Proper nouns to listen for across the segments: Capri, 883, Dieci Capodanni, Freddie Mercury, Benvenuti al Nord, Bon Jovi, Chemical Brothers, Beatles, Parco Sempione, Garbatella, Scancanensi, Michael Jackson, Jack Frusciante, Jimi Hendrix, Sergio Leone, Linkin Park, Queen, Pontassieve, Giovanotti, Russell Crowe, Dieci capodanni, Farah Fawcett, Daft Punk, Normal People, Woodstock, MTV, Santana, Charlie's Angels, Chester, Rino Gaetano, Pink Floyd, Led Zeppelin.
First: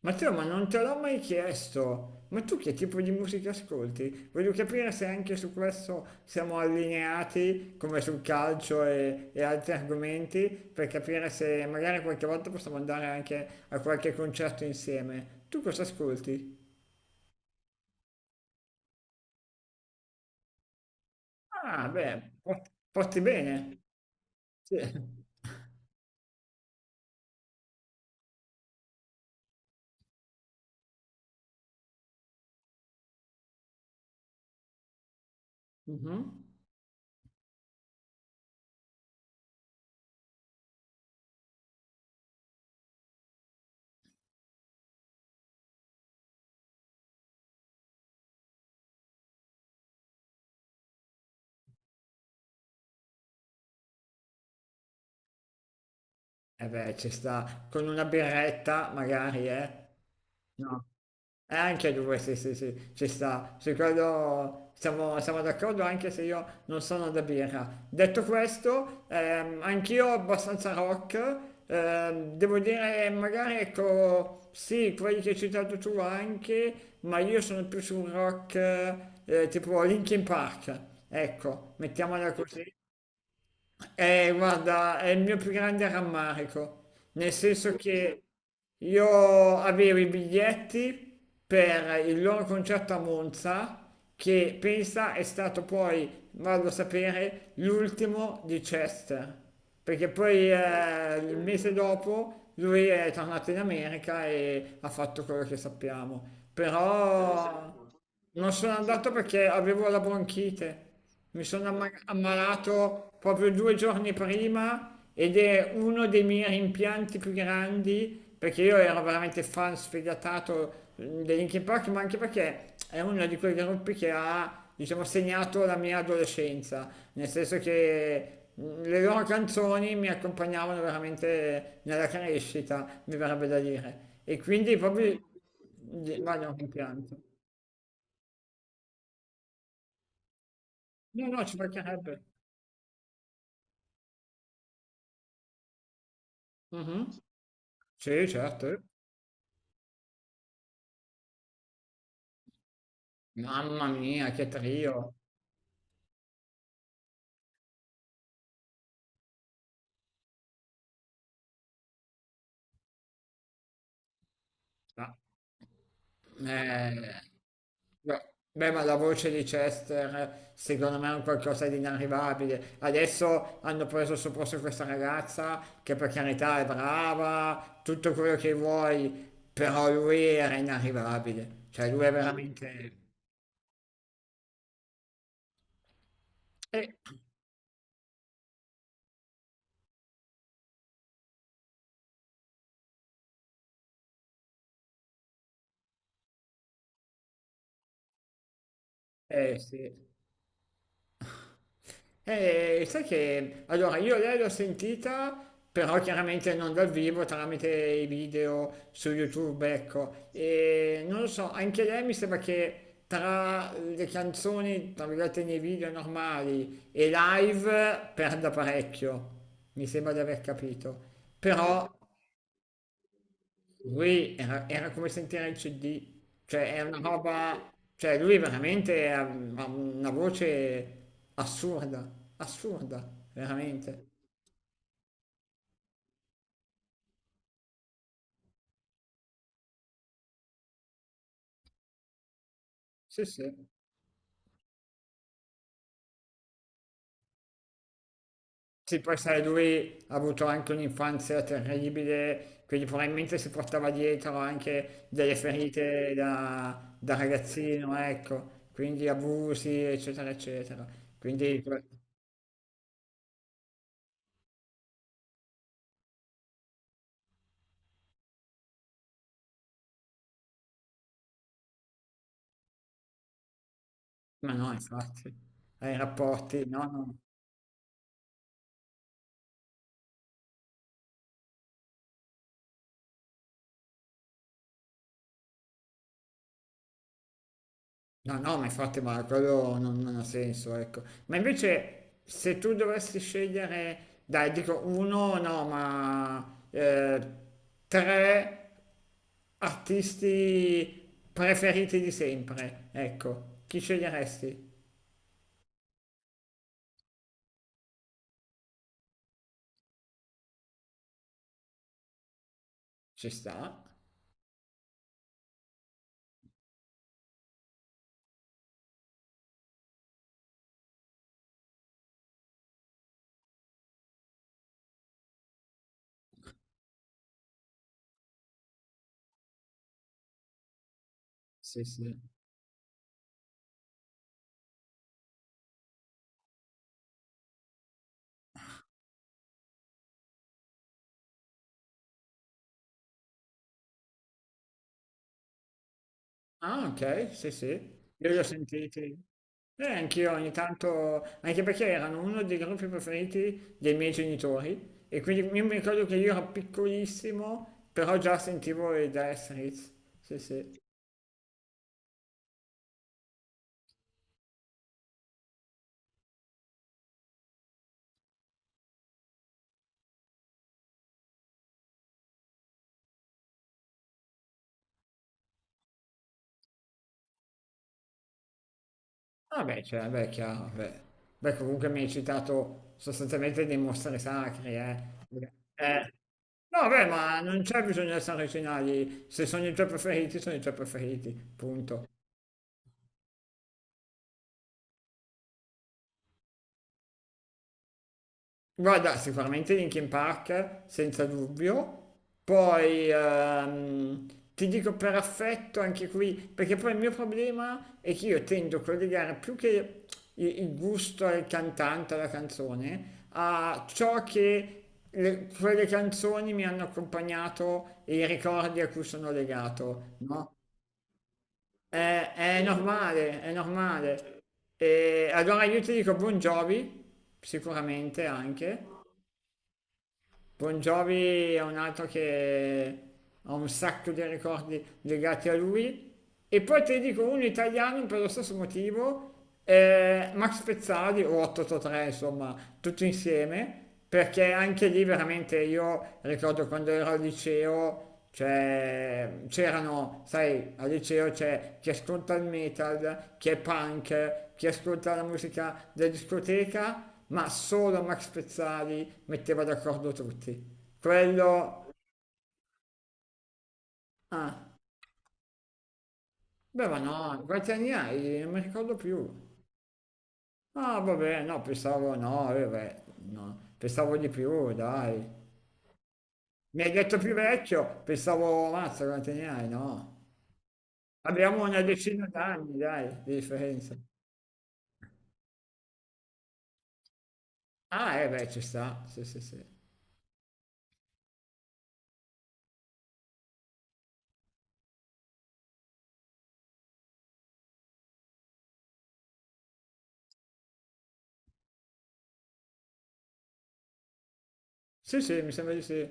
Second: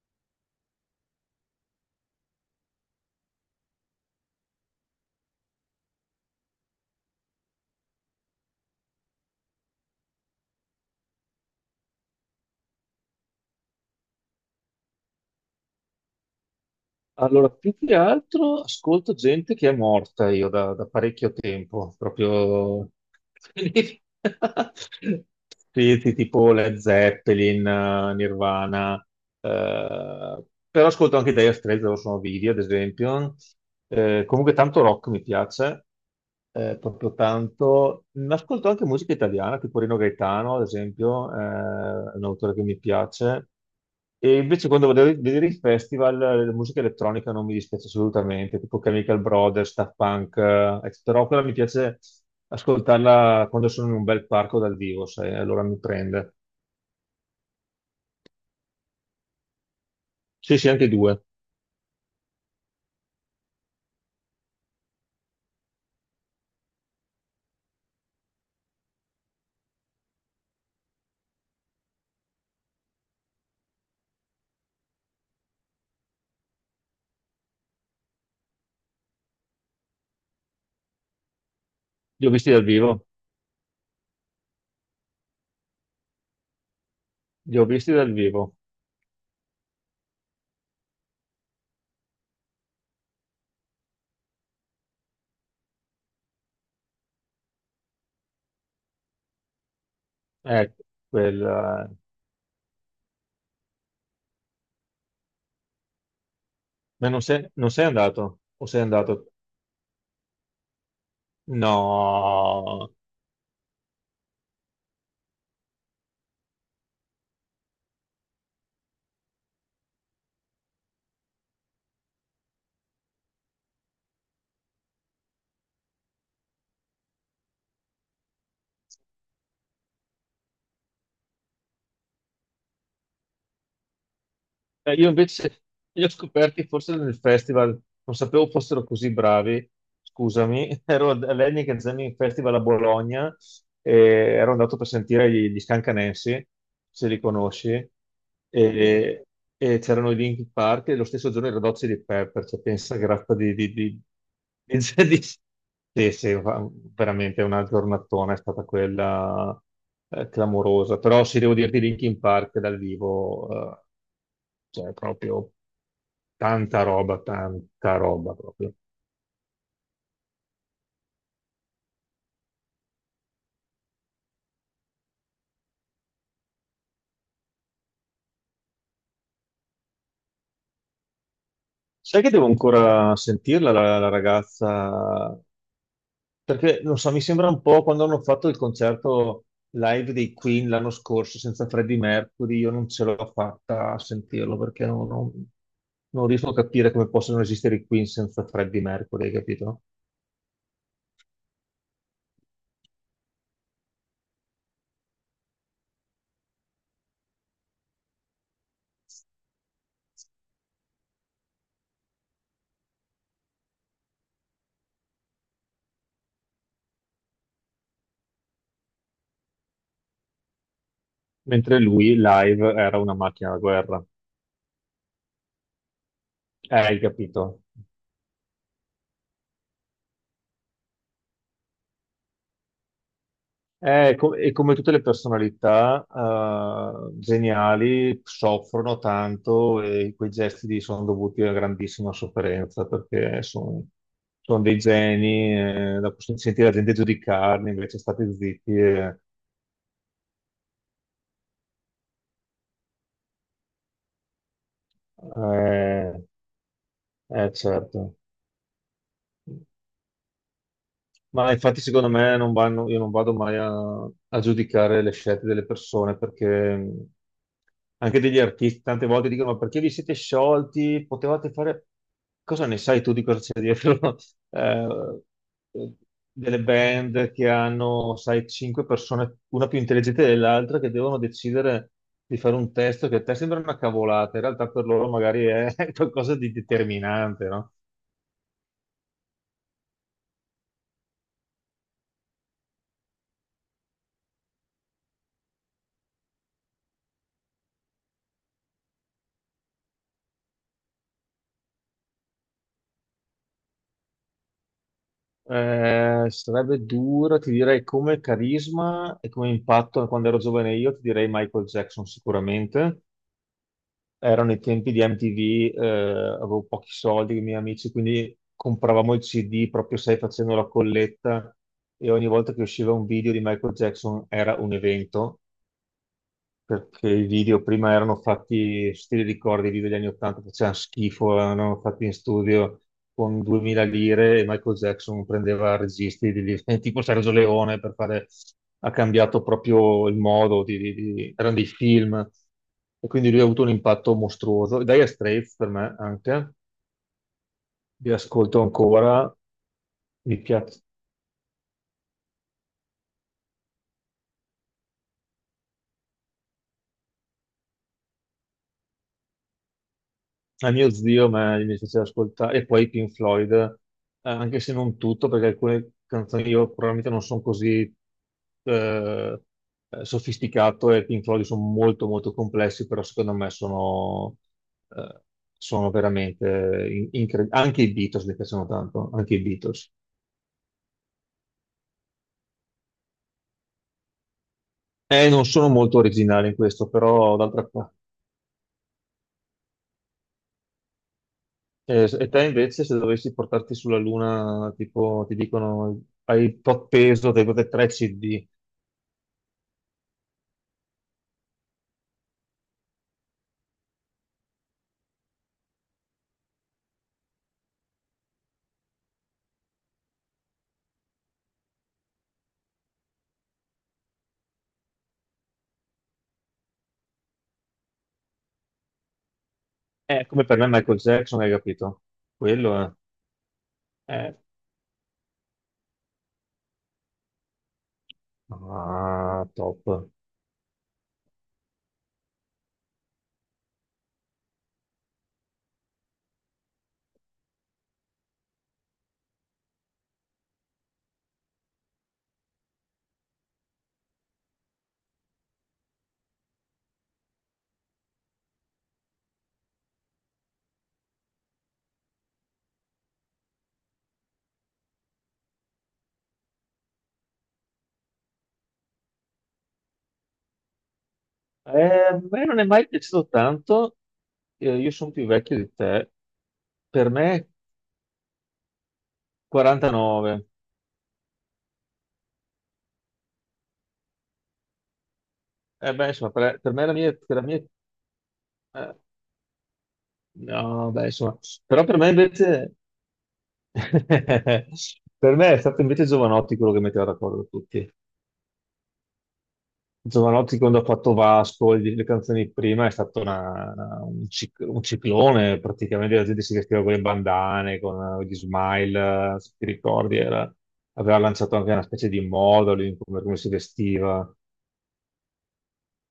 Matteo, ma non te l'ho mai chiesto, ma tu che tipo di musica ascolti? Voglio capire se anche su questo siamo allineati, come sul calcio e altri argomenti, per capire se magari qualche volta possiamo andare anche a qualche concerto insieme. Tu cosa ascolti? Allora, più che altro ascolto gente che è morta io da parecchio Ah, tempo, beh, porti proprio. porti bene. Sì. Sì, sì, tipo Led Zeppelin, Nirvana, eh, però ascolto anche Dire Straits, loro sono vivi, ad esempio. Comunque tanto rock mi piace, Mhm. Proprio tanto. Ma ascolto anche musica italiana, tipo Rino Gaetano, ad esempio, è un autore che mi piace. E invece quando vado a vedere i festival, la musica elettronica non mi dispiace assolutamente, tipo Chemical Brothers, Daft Punk, eccetera. Però quella mi piace ascoltarla quando sono in un bel parco dal vivo, sai, allora mi prende. Eh beh, ci sta. Con una birretta, magari, eh? Sì, sì, anche No. i due. Anche due, sì, sì, sì, ci sta. Su quello siamo d'accordo, anche se io non sono da birra. Detto questo, anch'io abbastanza rock. Devo dire, magari, ecco, sì, quelli che hai citato tu anche, ma io sono più su un rock tipo Linkin Park. Ecco, Li ho mettiamola visti così. dal vivo, Guarda, è il mio più grande rammarico, nel li ho senso visti dal che vivo. io avevo i biglietti per il loro concerto a Monza, che pensa è stato poi, vado a sapere, l'ultimo di Chester, perché poi Ecco, il mese dopo lui è tornato in America e ha fatto quello che sappiamo, ma non sei, però... non sei andato? Non O sono sei andato andato? perché avevo la bronchite. Mi sono No! ammalato proprio due giorni prima ed è uno dei miei rimpianti più grandi perché io ero veramente fan sfegatato dei Linkin Park, ma anche perché è uno di quei gruppi che ha, diciamo, segnato la mia adolescenza, nel senso che le loro canzoni mi accompagnavano veramente nella crescita, mi verrebbe da dire. E quindi Io proprio... invece li ho Vado un scoperti forse rimpianto. nel festival, non sapevo fossero così bravi, scusami. Ero No, no, ci all'Heineken Jamming mancherebbe. Festival a Bologna e ero andato per sentire gli Scancanensi, Mh-mh. se li conosci, Sì, certo, eh. e, e c'erano i Linkin Park e lo stesso giorno i Red Hot Chili Peppers, cioè, pensa che razza Mamma mia, che di- trio. di- Sì, sì, veramente una giornatona è stata quella, clamorosa, però sì, devo dirti Linkin Park dal vivo, eh, cioè, Ma proprio eh, tanta roba proprio. ma la voce di Chester secondo me è un qualcosa di inarrivabile. Adesso hanno preso sul posto questa ragazza che per carità è brava, tutto quello che vuoi, però lui era inarrivabile. Cioè lui è Sai che devo veramente... ancora sentirla la ragazza? Perché Eh, non so, mi sembra un po' quando hanno fatto il concerto live dei Queen l'anno scorso senza Freddie Mercury, io non ce l'ho fatta a sentirlo perché non riesco a capire come possono esistere i Queen senza Freddie Mercury, hai eh capito? sì. Sai che allora io lei l'ho sentita, però chiaramente non dal vivo, tramite i video su YouTube, ecco. E non lo so, anche lei mi sembra che tra le canzoni, tra virgolette, nei video normali e live perda parecchio, mi sembra di aver capito. Mm. Mentre Però lui live era una macchina da guerra. lui era come sentire il CD, cioè è una Hai capito? roba, cioè lui veramente ha una voce assurda, assurda, veramente. E come tutte le personalità, geniali, soffrono tanto e quei gesti lì sono dovuti a grandissima sofferenza Sì, perché sì. sono dei geni, la possono sentire la gente giudicarli, invece state zitti. Sì, poi sai, lui ha avuto anche un'infanzia terribile, quindi probabilmente si portava dietro anche delle ferite eh, da ragazzino, certo. ecco, quindi abusi, eccetera, eccetera. Ma Quindi, infatti secondo me non vanno, io non vado mai a giudicare le scelte delle persone, perché, mh, anche degli artisti, tante volte dicono ma perché vi siete sciolti? Potevate fare. Cosa ne sai tu di cosa c'è dietro? ma no, eh, infatti, ai Delle rapporti, no, no. band che hanno, sai, cinque persone, una più intelligente dell'altra, che devono decidere di fare un testo che a te sembra una cavolata, in realtà per loro magari è qualcosa di determinante, no? No, no, ma infatti, ma quello non ha senso, ecco. Ma invece, se tu dovessi scegliere, dai, dico uno, no, tre artisti preferiti di sempre, ecco, chi sceglieresti? Sarebbe dura, ti direi come carisma e come impatto quando ero giovane io, ti direi Michael Jackson sicuramente. Ci sta? Erano i tempi di MTV, avevo pochi soldi con i miei amici, quindi compravamo il CD proprio, sai, facendo la colletta, e ogni volta che usciva un video di Michael Jackson era un evento, perché i video prima erano fatti, se ti ricordi, i video degli anni 80 facevano schifo, erano Sì, fatti in sì. studio con 2000 lire, e Michael Jackson prendeva registi tipo Sergio Leone per fare, ha cambiato proprio il modo. Erano dei film, e quindi lui ha avuto un impatto mostruoso. E Dire Straits per me anche, Ah, ok, sì, sì. li Io li ho ascolto sentiti. ancora, Anch'io mi ogni piace. tanto, anche perché erano uno dei gruppi preferiti dei miei genitori e quindi io mi ricordo che io ero piccolissimo, però già sentivo i Dire Straits. Sì, A sì. mio zio mi piaceva ascoltare, e poi Pink Floyd, anche se non tutto, perché alcune canzoni io probabilmente non sono così eh, sofisticato, e Pink Floyd sono molto molto complessi, però secondo me eh, sono veramente incredibili. Anche i Beatles mi piacciono tanto, anche i Ah beh, Beatles. cioè, beh, è chiaro, beh. Beh, comunque mi hai citato sostanzialmente dei mostri sacri, eh. Non sono molto Eh, originale in no, questo, beh, però ma non d'altra c'è parte. bisogno di essere originali, se sono i tuoi preferiti, sono i tuoi preferiti, punto. E te invece, se dovessi portarti sulla Luna, tipo, ti dicono hai tot peso dei tre CD. Guarda, sicuramente Linkin Park, senza dubbio. Poi ti dico per affetto anche qui, perché poi il mio problema è che io tendo a collegare più che il gusto al cantante, alla canzone, a ciò che quelle canzoni mi hanno accompagnato e i ricordi a cui sono legato, È come no? per me Michael Jackson, hai capito? È Quello normale, è è. normale. E allora io ti dico Bon Jovi, sicuramente anche. Ah, top. Bon Jovi è un altro che ha un sacco di ricordi legati a lui. E poi ti dico un italiano per lo stesso motivo, Max Pezzali o 883, insomma, tutti insieme, perché anche lì veramente io ricordo quando ero al liceo, cioè, c'erano, sai, al liceo c'è chi ascolta il metal, chi è punk, chi ascolta la musica da discoteca ma solo Max Pezzali metteva d'accordo tutti. Quello... A me non è mai piaciuto tanto. Ah, Io sono più vecchio di te, beh, ma per no, me quanti anni hai? Non mi ricordo più. 49. Ah, vabbè, no, pensavo no, vabbè, no, pensavo di più, dai. Beh, insomma, per Mi me hai la mia... detto più per la mia- vecchio, pensavo, eh, mazza, quanti anni hai? No. no, beh, insomma, Abbiamo una però per me decina invece. d'anni, dai, di differenza. Per me è stato invece Giovanotti quello che metteva d'accordo tutti. Ah, eh beh, ci sta, sì, sì, sì. Giovanotti quando ha fatto Vasco, le canzoni prima, è stato un ciclone, praticamente la gente si vestiva con le bandane, con gli smile, se ti ricordi, aveva lanciato anche una specie di moda lui, in come si vestiva. Sì, sì, mi sembra di sì.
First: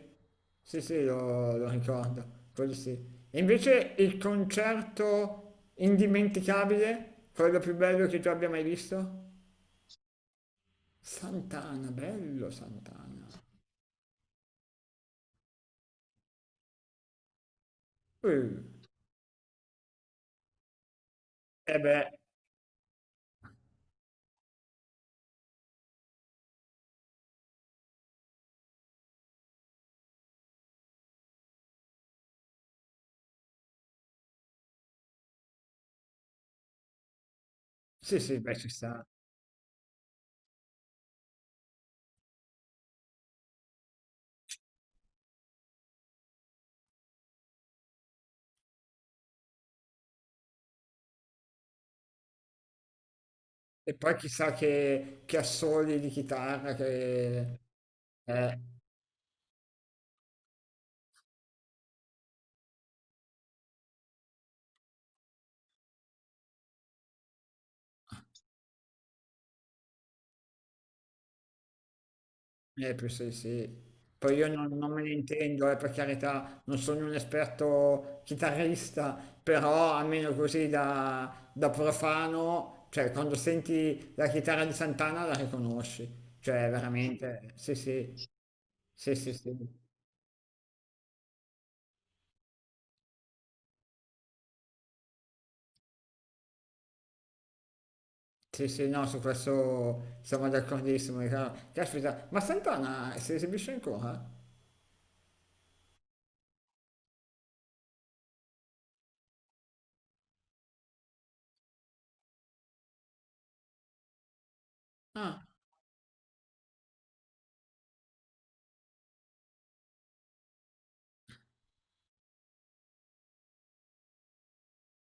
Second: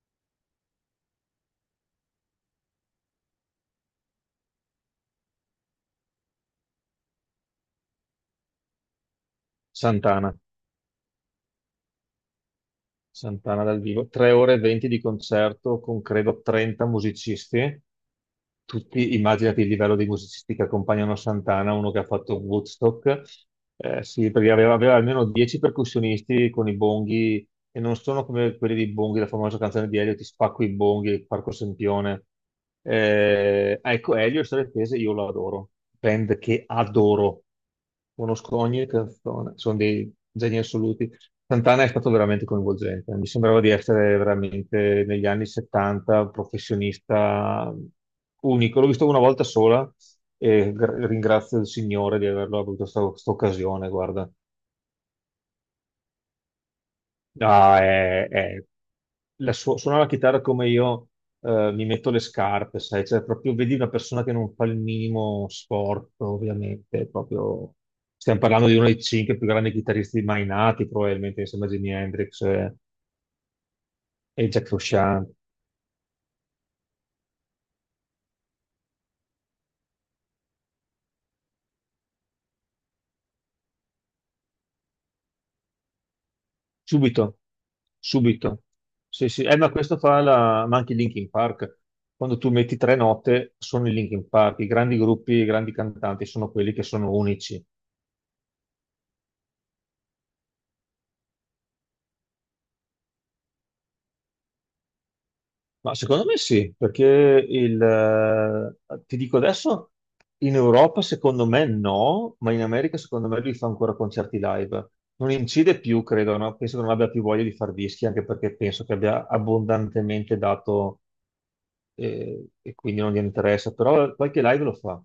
Sì, sì, lo ricordo, quello sì. E invece il concerto indimenticabile, quello più bello che tu abbia mai visto? Santana. Santana, bello Santana. Santana dal vivo, 3 ore e 20 di concerto con credo 30 musicisti. Uh, Tutti, immaginati il livello di musicisti che accompagnano Santana, eh uno che beh, ha fatto Woodstock. Sì, perché aveva almeno 10 percussionisti con i bonghi, e non sono come quelli di Bonghi, la famosa canzone di Elio, Ti spacco i bonghi, Parco Sempione. Ecco, Elio e Storie Tese io lo adoro, band che adoro, sì, sì, beh, conosco ci ogni sta. canzone, sono dei geni assoluti. Santana è stato veramente coinvolgente, mi sembrava di essere veramente negli anni 70, un professionista unico, l'ho visto una volta sola e ringrazio il Signore di averlo avuto questa occasione, E poi guarda. chissà che assoli di chitarra che... Ah, eh, suona la chitarra come io mi metto le scarpe, sai, cioè proprio vedi una persona che non fa il minimo sport, ovviamente, proprio. Stiamo parlando di uno dei cinque più grandi chitarristi mai nati, probabilmente, insieme a Jimi Hendrix e, eh, più sì, sì. Poi io e Jack non me ne Frusciante. intendo, per carità, non sono un esperto chitarrista, però almeno così da profano, cioè quando senti la chitarra di Santana la riconosci, cioè Subito, veramente, sì, sì, subito. sì, Sì, sì, sì. sì, Ma anche i Linkin Park. Quando tu metti tre note, sono i Linkin Park. I grandi gruppi, i grandi cantanti sono quelli che sono unici. sì, sì, no, su questo siamo d'accordissimo. È chiaro. Caspita, ma Santana si esibisce ancora? Ma secondo me sì, perché il, ti dico adesso, in Europa secondo me no, ma in America secondo me lui fa ancora concerti live. Non Ah. incide più, credo, no? Penso che non abbia più voglia di fare dischi, anche perché penso che abbia abbondantemente dato, e quindi non gli interessa, però qualche live lo fa.